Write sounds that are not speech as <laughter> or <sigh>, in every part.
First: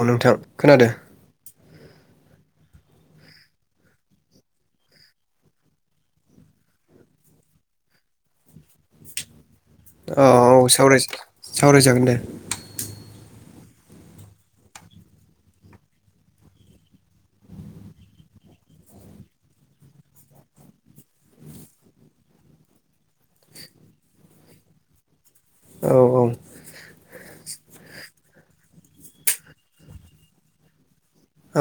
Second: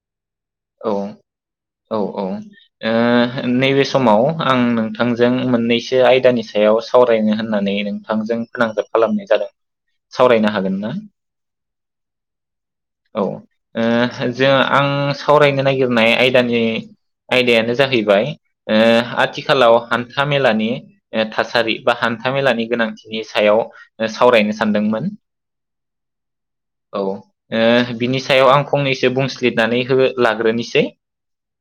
अ नोंथां औ खोनादों औ औ। ओ नैबे समाव आं नोंथांजों मोन्नैसो आयदानि सायाव सावरायनो होन्नानै नोंथांजों फोनांजाब खालामनाय जादों । औ सावरायनो औ हागोन ना? सावराय सावरायजागोन दे औ। ओ जों आं सावरायनो नागिरनाय आयदानि आयदायानो ओ जाहैबाय ओ आथिखालाव हान्था मेलानि थासारि बा हान्था मेलानि गोनांथिनि सायाव सावरायनो सानदोंमोन। औ औ। औ ओ बिनि सायाव आं फंनैसो बुंस्लिदनानै हो लाग्रोनिसै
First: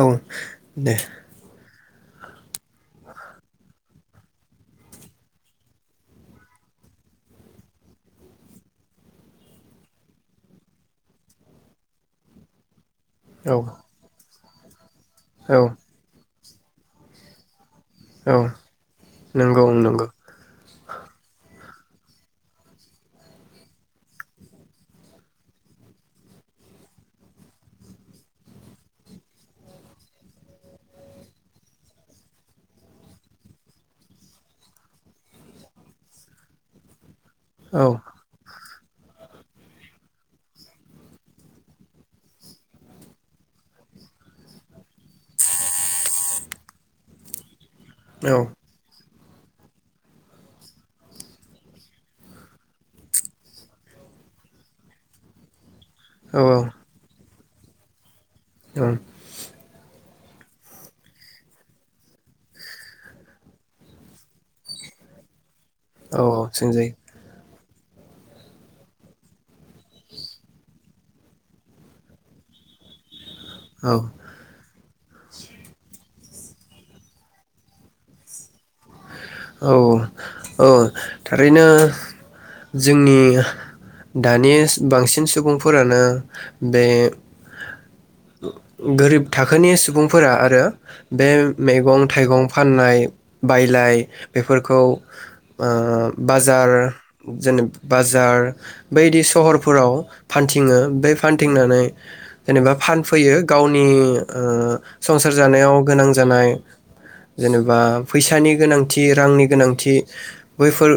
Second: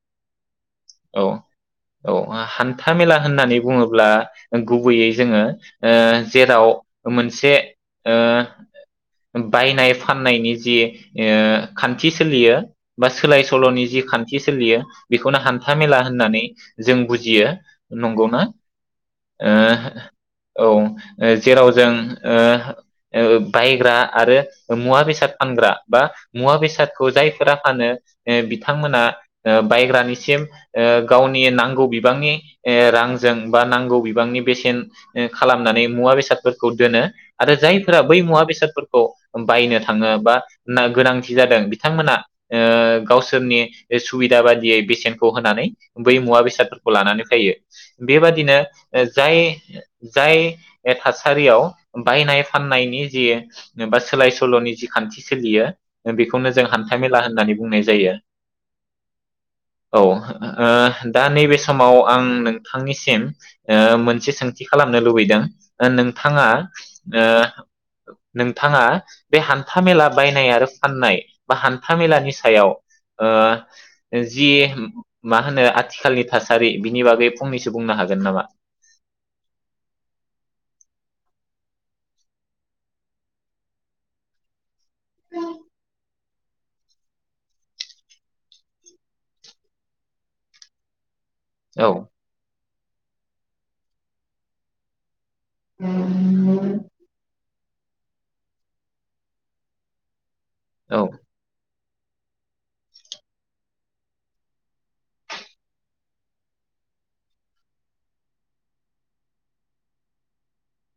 औ दे। औ हान्था मेला होन्नानै बुङोब्ला गुबैयै जोङो ओ जेराव मोनसे ओ बायनाय फान्नायनि जि ओ खान्थि सोलियो बा सोलाय औ सोल'नि जि खान थि सोलियो बेखौनो औ हान्था मेला होन्नानै जों बुजियो। औ नंगौना? ओ नंगौ नंगौ औ ओ जेराव जों ओ ओ बायग्रा आरो मुवा बेसाद फानग्रा बा मुवा बेसादखौ जायफोरा फानो ओ बिथांमोना ओ बायग्रानिसिम ओ गावनि नांगौ बिबांनि रांजों बा नांगौ बिबांनि बेसेन ओ खालामनानै मुवा बेसादफोरखौ दोनो। आरो औ जायफोरा बै मुवा बेसादफोरखौ औ बायनो थाङो बा नागोनांथि जादों बिथांमोना ओ गावसोरनि सुबिदा बादियै बेसेनखौ होनानै बै मुवा बेसादफोरखौ लानानै फैयो। औ बेबादिनो ओ जाय जाय थासारियाव बायनाय फाननायनि जि बा सोलाय सोल'नि जि खान्थि सोलियो औ बेखौनो जों हान्थाइ मेला होननानै बुंनाय जायो। औ। औ ओ दा नैबे समाव आं नोंथांनिसिम मोनसे सोंथि खालामनो लुबैदों ओ औ नोंथाङा सोंजायो ओ नोंथाङा बे हान्था मेला बायनाय आरो फाननाय बा हान्था मेलानि सायाव ओ औ जि मा होनो आथिखालनि थासारि बिनि बागै फंनैसो बुंनो हागोन नामा? औ औ थारैनो जोंनि दानि बांसिन सुबुंफोरानो बे गोरिब थाखोनि सुबुंफोरा आरो बे औ मैगं थाइगं फाननाय <unintelligible> बायलाय बेफोरखौ ओ बाजार जेनेब बाजार बायदि सहरफोराव फानथिङो औ बे फान्थिंनानै जेनेबा फानफैयो गावनि ओ संसार जानायाव गोनां जानाय जेनेबा फैसानि गोनांथि रांनि गोनांथि बैफोर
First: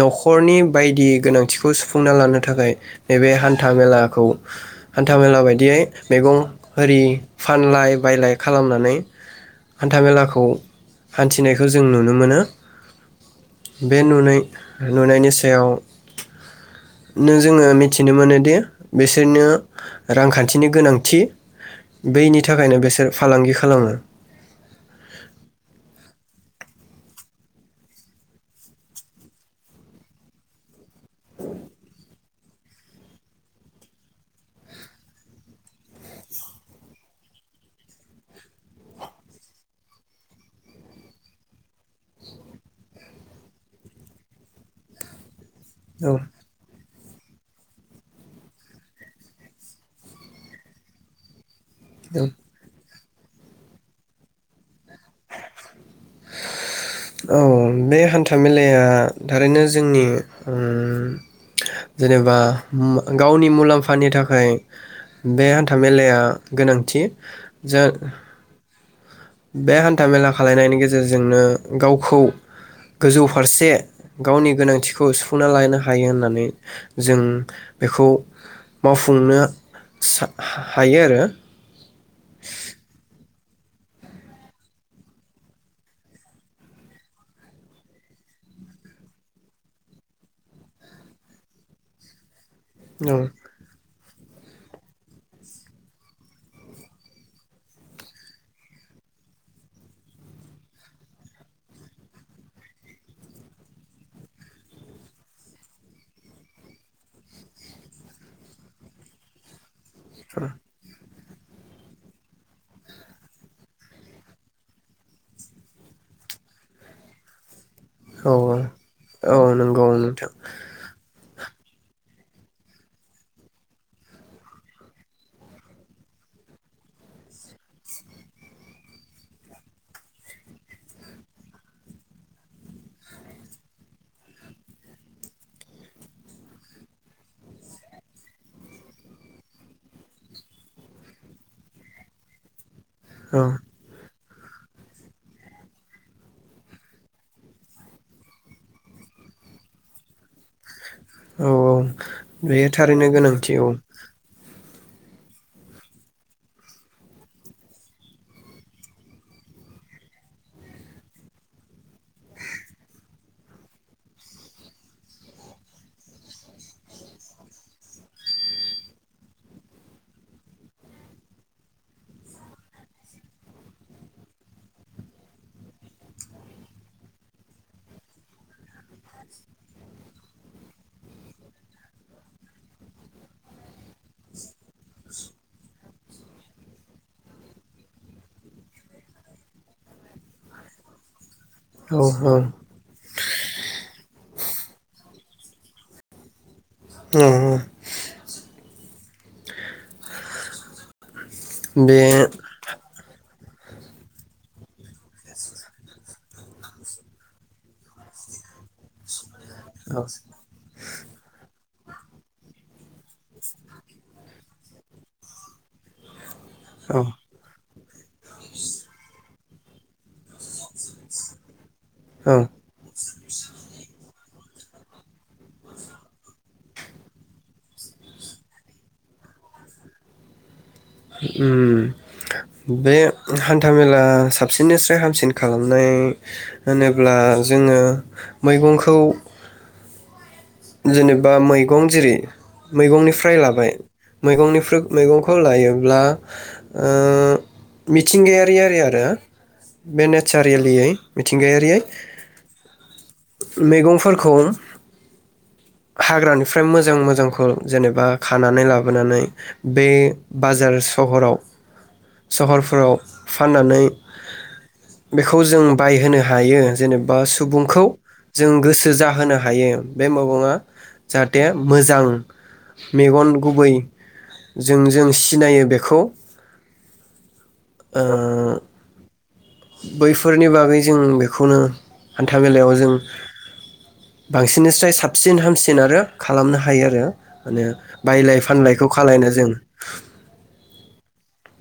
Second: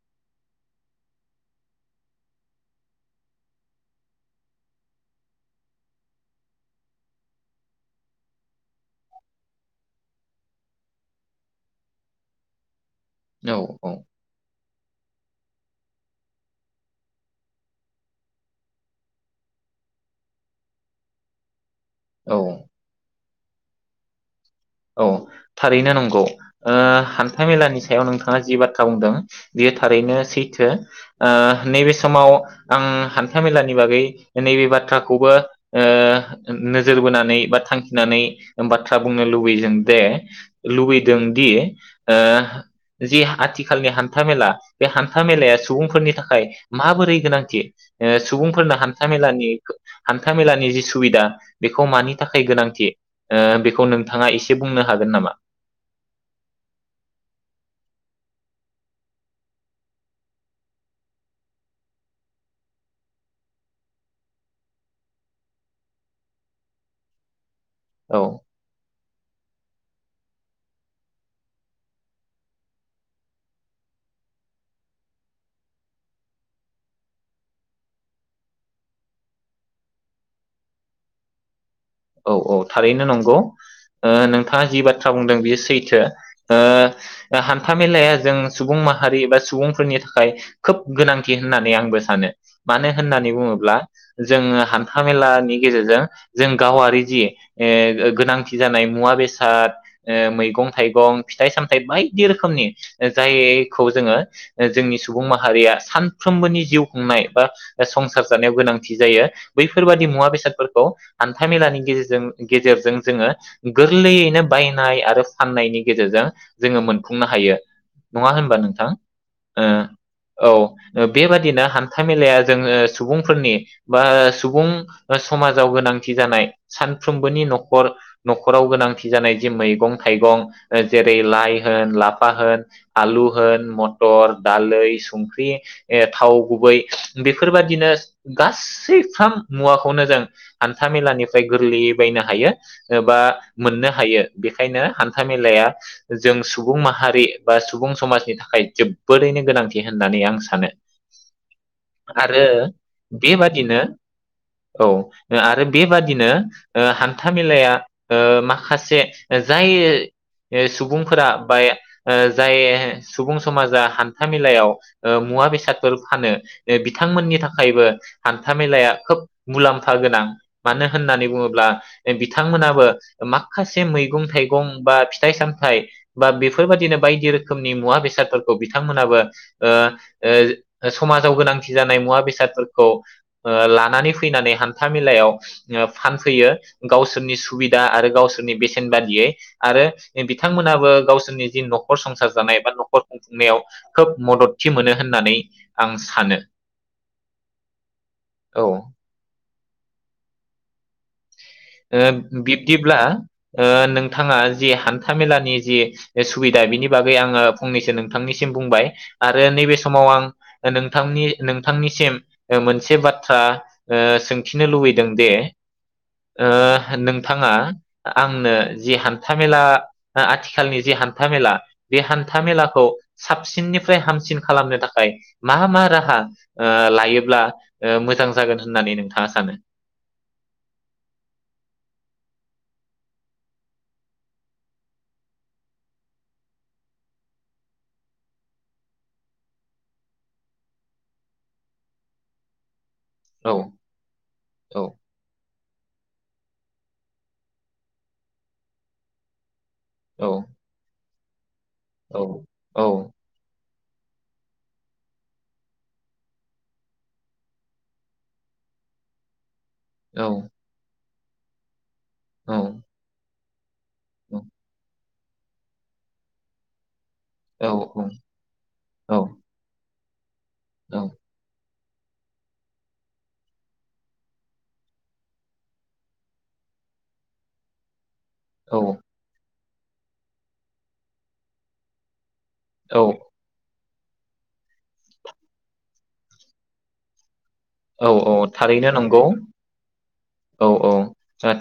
न'खरनि बायदि गोनांथिखौ सुफुंना लानो थाखाय नैबे हान्था मेलाखौ हान्था मेला बायदियै मैगं आरि फानलाय बायलाय खालामनानै हान्था मेलाखौ हान्थिनायखौ जों नुनो मोनो। औ औ बे नुनाय नुनायनि सि सायाव नों जोङो मिथिनो मोनोदि बिसोरनो रांखान्थिनि गोनांथि। औ बैनि थाखायनो बेसोर फालांगि खा खालामो। औ थारैनो नंगौ। ओ हान्था मेलानि सायाव नोंथाङा जि बाथ्रा बुंदों बियो थारैनो सैथो। ओ नैबे समाव आं हान्था मेलानि बागै नैबे बाथ्राखौबो ओ नोजोर बोनानै बा थांखिनानै बाथ्रा बुंनो लुब बयजों दे लुबैदों दि ओ जि आथिखालनि हान्था मेला बे हान्था मेलाया सुबुंफोरनि औ थाखाय माबोरै गोनांथि ओ सुबुंफोरनो हान्था मेलानि हान्था मेलानि जि सुबिदा बेखौ मानि औ थाखाय गोनांथि ओ बेखौ नों नोंथाङा इसे बुंनो हागोन नामा? औ बे हान्था मेलाया थारैनो जोंनि उम जेनेबा मु गावनि मुलाम्फानि थाखाय बे हान्था मेलाया गोनांथि। औ <unintelligible> बे हान्था मेला खालायनायनि गेजेरजोंनो गावखौ गोजौ फारसे गावनि गोनांथिखौ सुफुंना लानो हायो होननानै जों बेखौ मावफुंनो सा हायो आरो औ औ थारैनो नंगौ ओ नोंथाङा जि बाथ्रा बुंदों बेयो सैथो ओ हान्था मेलाया जों सुबुं माहारि बा सुबुंफोरनि थाखाय खोब गोनांथि होननानै आंबो सानो। मानो औ होननानै बुङोब्ला जोङो हान्था मेलानि गेजेरजों जों गावारि जि ए गोनांथि जानाय मुवा बेसाद ओ मैगं थाइगं फिथाइ सामथाइ बायदि रोखोमनि ओ जायखौ जोङो ओ जोंनि सुबुं माहारिया सानफ्रोमबोनि जिउ खुंनाय बा संसार जानायाव गोनांथि जायो बैफो फोरबादि मुवा बेसादफोरखौ हान्था मेलानि गेजेरजों गेजेरजों जोङो गोरलैयैनो बायनाय आरो फाननायनि गेजेरजों जोङो मोनफुंनो हायो। नङा औ होनबा औ नोंथां औ नंगौ नोंथां ओ औ ओ बेबादिनो हान्था मेलाया जोंङो सुबुंफोरनि बा सुबुं समाजाव गोनां थि जानाय सानफ्रोमबोनि नखर नखराव गोनांथि जानाय जि मैगं थाइगं जेरै लाइ होन लाफा होन आलु होन मटर दालै संख्रि ए थाव गुबै बेफोरबादिनो गासैफ्राम मुवाखौनो जों हान्था मेलानिफ्राय गोरलैयै बायनो हायो। ओ बा औ मोननो हायो। बेखायनो हान्था मेलाया जों सुबुं माहारि बा सुबुं समाजनि थाखाय जोबोरैनो गोनांथि होननानै आं सानो। औ औ आरो बे थारैनो गोनांथि औ। औ ओ आरो बेबादिनो ओ हान्था मेलाया ओ माखासे जाय सुबुंफोरा बा जाय ओ सुबुं समाजा हान्था मेलायाव ओ मुवा बेसादफोर फानो ओ बिथांमोननि थाखायबो हान्था मेलाया खोब मुलाम्फा गोनां मानो होननानै बुङोब्ला बिथांमोनाबो माखासे मैगं थाइगं बा फिथाइ सामथाइ बा बेफोरबादिनो बायदि रोखोमनि मुवा बेसादफोरखौ बिथांमोनाबो ओ ओ समाजाव गोनांथि जानाय मुवा बेसादफोरखौ ओ लानानै फैनानै न्था मेलायाव ओ फानफैयो गावसोरनि सुबिदा आरो गावसोरनि बेसेन बादियै आरो बिथांमोनाबो गावसोरनि जि औ नखर औ संसार जानाय बा नखर खुंफुंनायाव खोब मदद थि मोनो होननानै आं सानो। नंगौ औ ओ बे बिब्दिब्ला ओ नोंथाङा जि हान्था मेलानि ओ जि सुबिदा बिनि बागै आङो फंनैसो नोंथांनिसिम बुंबाय। आरो नैबे औ समाव आं नोंथांनि नोंथांनिसिम ओ मोनसे बाथ्रा ओ सोंथिनो लुबैदों दे ओह औ नोंथाङा आंनो जि हान्थामेला आ-आथिखालनि जि हान्थामेला बे औ हान्था मेलाखौ साबसिननिफ्राय हामसिन खालामनो थाखाय मा मा राहा ओ लायोब्ला ओ मोजां जागोन होननानै नोंथाङा सानो? उम बे हान्थामेला साबसिननिफ्राय हामसिन खालामनाय होनोब्ला जोङो मैगंखौ जेनेबा मैगं जेरै मैगंनिफ्राय औ लाबाय मैगंनिफ्राय औ मैगंखौ लायो ब्ला ओ मिथिंगायारि आरि आरो बे औ नेसारेलियै मिथिंगायारियै औ औ मैगंफोरखौ हाग्रानिफ्राय मोजां मोजांखौ जेनेबा खानानै लाबोनानै बे औ बाजार स सहराव सहरफोराव फाननानै बेखौ जों बायहोनो हायो जेने बा औ सुबुंखौ जों गोसो जाहोनो हायो। बे मोगङा जाहाथे मोजां मेगन गुबै जों जों सिनायो बेखौ ओह औ बैफोरनि बागै जों बेखौनो हान्था मेलायाव जों औ बांसि निस्राय साबसिन हामसिन आरो खालामनो हायो आरो । माने औ औ बायलाय फानलायखौ थारैनो खालायनो नंगौ जों औ औ ओ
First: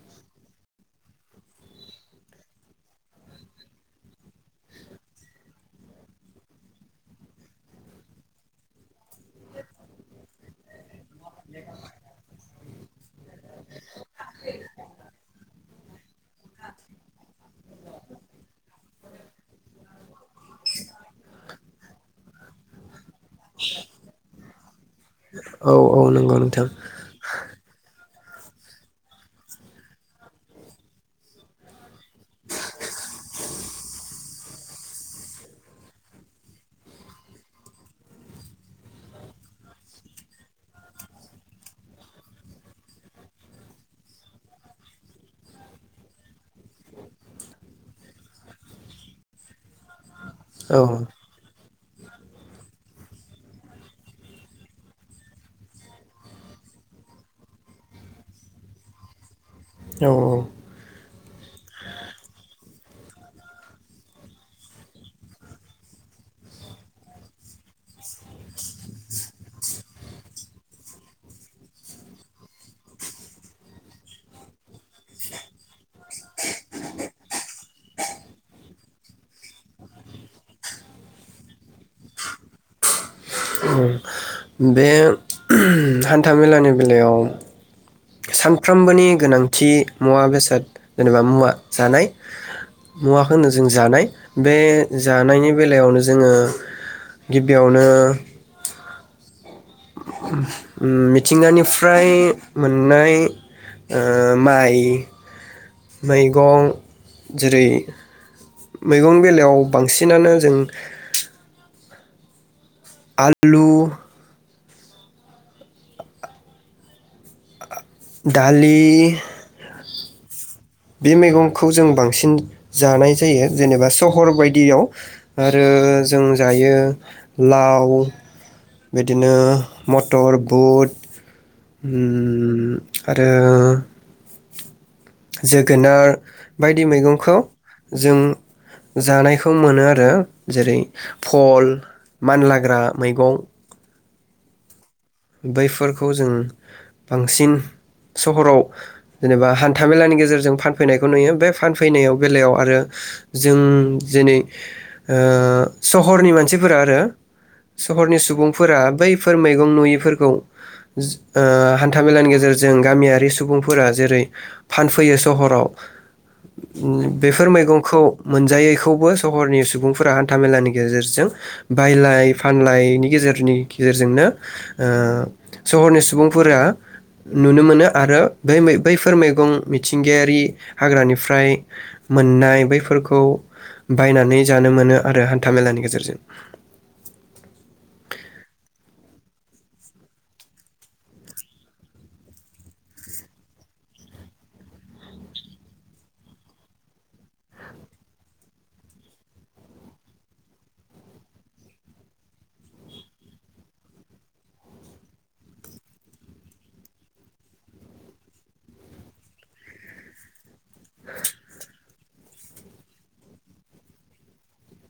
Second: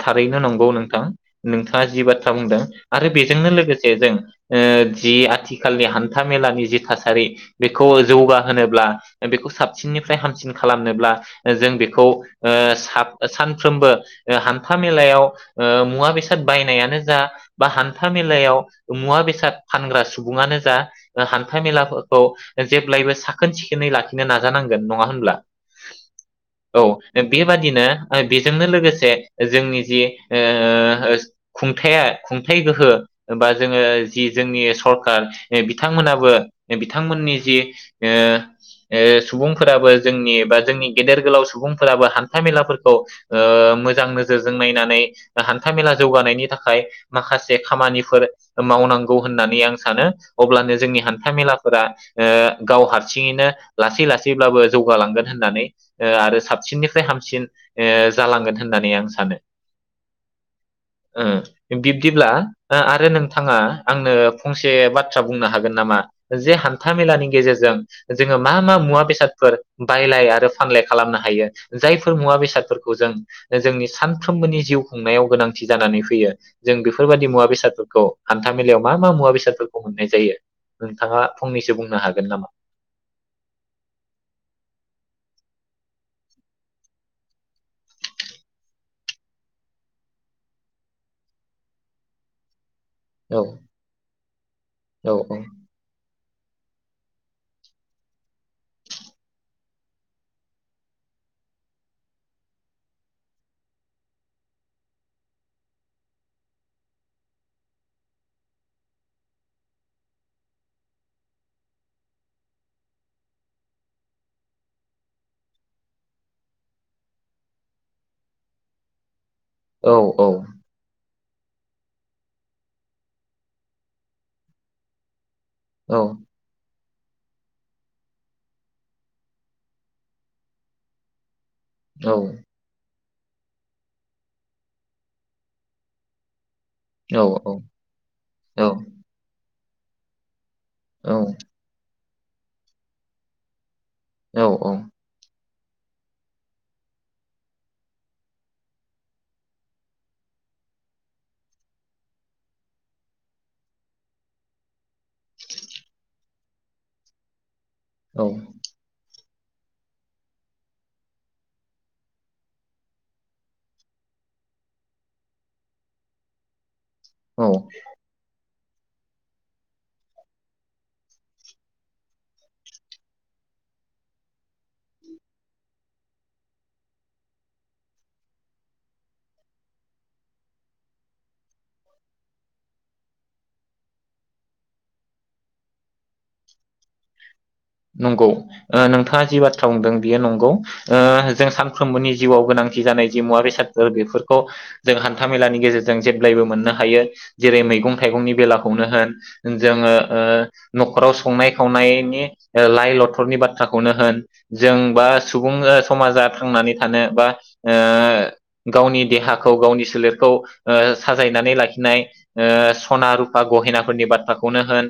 थारैनो नंगौ नोंथां नोंथाङा जि बाथ्रा बुंदों आरो बेजोंनो लोगोसे जों ओह जि आथिखालनि हान्थामेलानि जि थासारि बेखौ जौगाहोनोब्ला बेखौ साबसिननिफ्राय हामसिन खालाम नोब्ला जों बेखौ ओह सा सानफ्रोमबो हान्थामेलायाव ओह मुवा बेसाद बायनायानो जा बा हान्था मेलायाव मुवा बेसाद फानग्रा सुबुङानो जा हान्था मेलाफोरखौ जेब्लायबो साखोन सिखोनै लाखिनो ना नांगोन नङा होन ब्ला? औ औ नंगौ नोंथां औ बेबादिनो ओ बेजोंनो लोगोसे जोंनि जि ओह खुंथाया खुंथाय गोहो बा जोङो जि जोंनि सरखार बिथांमोनाबो बिथांमोननि जि ओ ओ सुबुंफोराबो जोंनि बा जोंनि गेदेर गोलाव सुबुंफोराबो हान्थामेलाफोरखौ ओह मोजां नोजोरजों नायनानै हान्थामेला जौगानायनि थाखाय माखासे खामानिफोर मावनांगौ होननानै आं सानो । अब्लानो औ जोंनि हान्थामेला फोरा ओह गाव हारसिङैनो लासै लासैब्लाबो जौगालांगोन । होननानै ओ आरो साबसिननिफ्राय हामसिन ओह जालांगोन होननानै आं सानो । औ औ। ओह बिब्दिब्ला ओ आरो नोंथाङा आंनो फंसे बाथ्रा बुंनो हागोन नामा जे हान्थामेलानि गेजेरजों जोङो मा मा मुवा बेसादफोर बायलाय आरो फानलाय खालामनो हायो जायफोर मुवा बेसादफोरखौ जों जोंनि सानफ्रोमबोनि जिउ खुंनायाव गोनांथि जानानै फैयो जों बेफोरबादि मुवा बेसादफोरखौ हान्था मेलायाव मा मा मुवा बेसादफोरखौ मोननाय जायो, नोंथाङा फंनैसो बुंनो हागोन नामा? बे हान्थामेलानि बेलायाव सानफ्रोमबोनि गोनांथि मुवा बेसाद जेनेबा मुवा जानाय औ मुवाखोनो जों जानाय बे औ जानायनि बेलायावनो जोङो गिबियावनो ओम मिथिंगानिफ्राय मोननाय ओह माइ मैगं जेरै मैगंनि बेलायाव बांसिनानो जों आलु दालि औ औ । बे मेगंखौ जों बांसिन जानाय जायो जेनेबा सहर बायदियाव आरो जों औ जायो लाव बिदिनो मटर बुट उम आरो जोगोनार बायदि औ मैगंखौ औ जों औ जानायखौ खौ मोनो आरो । जेरै औ भल मानलाग्रा मैगं औ औ । बैफोरखौ जों बांसिन सहराव जेनेबा हान्थामेलानि गेजेरजों फानफैनायखौ नुयो बे फानफैनायाव बेलायाव आरो जों दिनै सहरनि मानसिफोरा आरो । सहरनि औ सुबुंफोरा बै फोर मैगं नुयो फोरखौ हान्थामेलानि गेजेरजों गामियारि सुबुंफोरा जेरै फानफैयो सहराव उम बेफोर औ मैगंखौ मोनजायो। खौबो सहरनि सुबुंफोरा हान्था मेलानि गेजेरजों बायलाय फानलायनि गेजेरनि गेजेरजोंनो ओ सहरनि सुबुंफोरा नुनो मोनो आरो बै-बैफोर मैगं मिथिंगायारि हाग्रानिफ्राय मोननाय बैफोरखौ बायनानै जानो मोनो आरो हान्थामेलानि गेजेरजों। नंगौ नोंथाङा जि बाथ्रा बुंदों बियो नंगौ ओ जों सानफ्रोमबोनि जिउआव गोनांथि जानाय जि मुवा बेसादफोर बेफोरखौ जों हान्था मेलानि गेजेरजों जेब्लायबो मोननो हायो जेरै मैगं थाइगंनि बेलाखौनो होन जोङो ओ नखराव संनाय खावनायनि लाइ लथरनि बाथ्राखौनो होन जों बा सुबुं समाजा थांनानै थानो बा ओ गावनि देहाखौ गावनि सोलेरखौ ओ साजायनानै लाखिनाय ओ सना रुपा गहेनाफोरनि बाथ्राखौनो होन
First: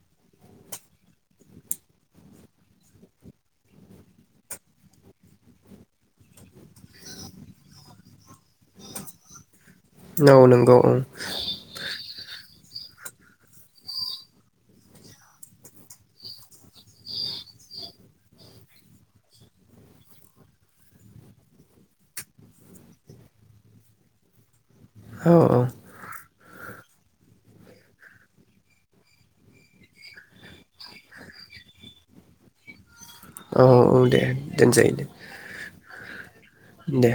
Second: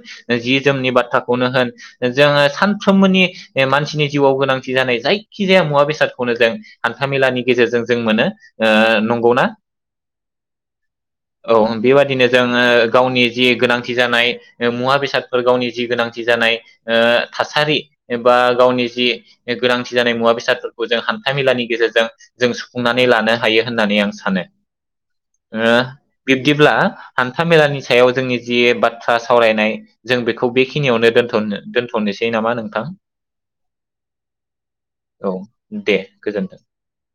जि जोमनि बाथ्रा खौनो होन जोङो सानफ्रोमबोनि मानसिनि जिउआव गोनांथि जानाय जायखिजाया मुवा बेसादखौनो जों हान्था मेलानि गेजेरजों जों मोनो। ओ नंगौना? औ नंगौ औ निनो जोङो गावनि जि गोनांथि जानाय मुवा बेसादफोर गावनि जि गोनांथि जानाय ओ थासारि बा गावनि जि गोनांथि जानाय मुवा बेसादफोरखौ जों हान्था मेलानि गेजेरजों जों सुफुंनानै लानो हायो होननानै आं सानो। औ औ ओ बिब्दिब्ला हान्था मेलानि सायाव जोंनि जि बाथ्रा सावरायनाय जों बेखौ बेखि खिनियावनो दनथ दोनथनोसै नामा नोंथां? औ औ दे दोनसोय दे। औ दे गोजोन्थों। दे।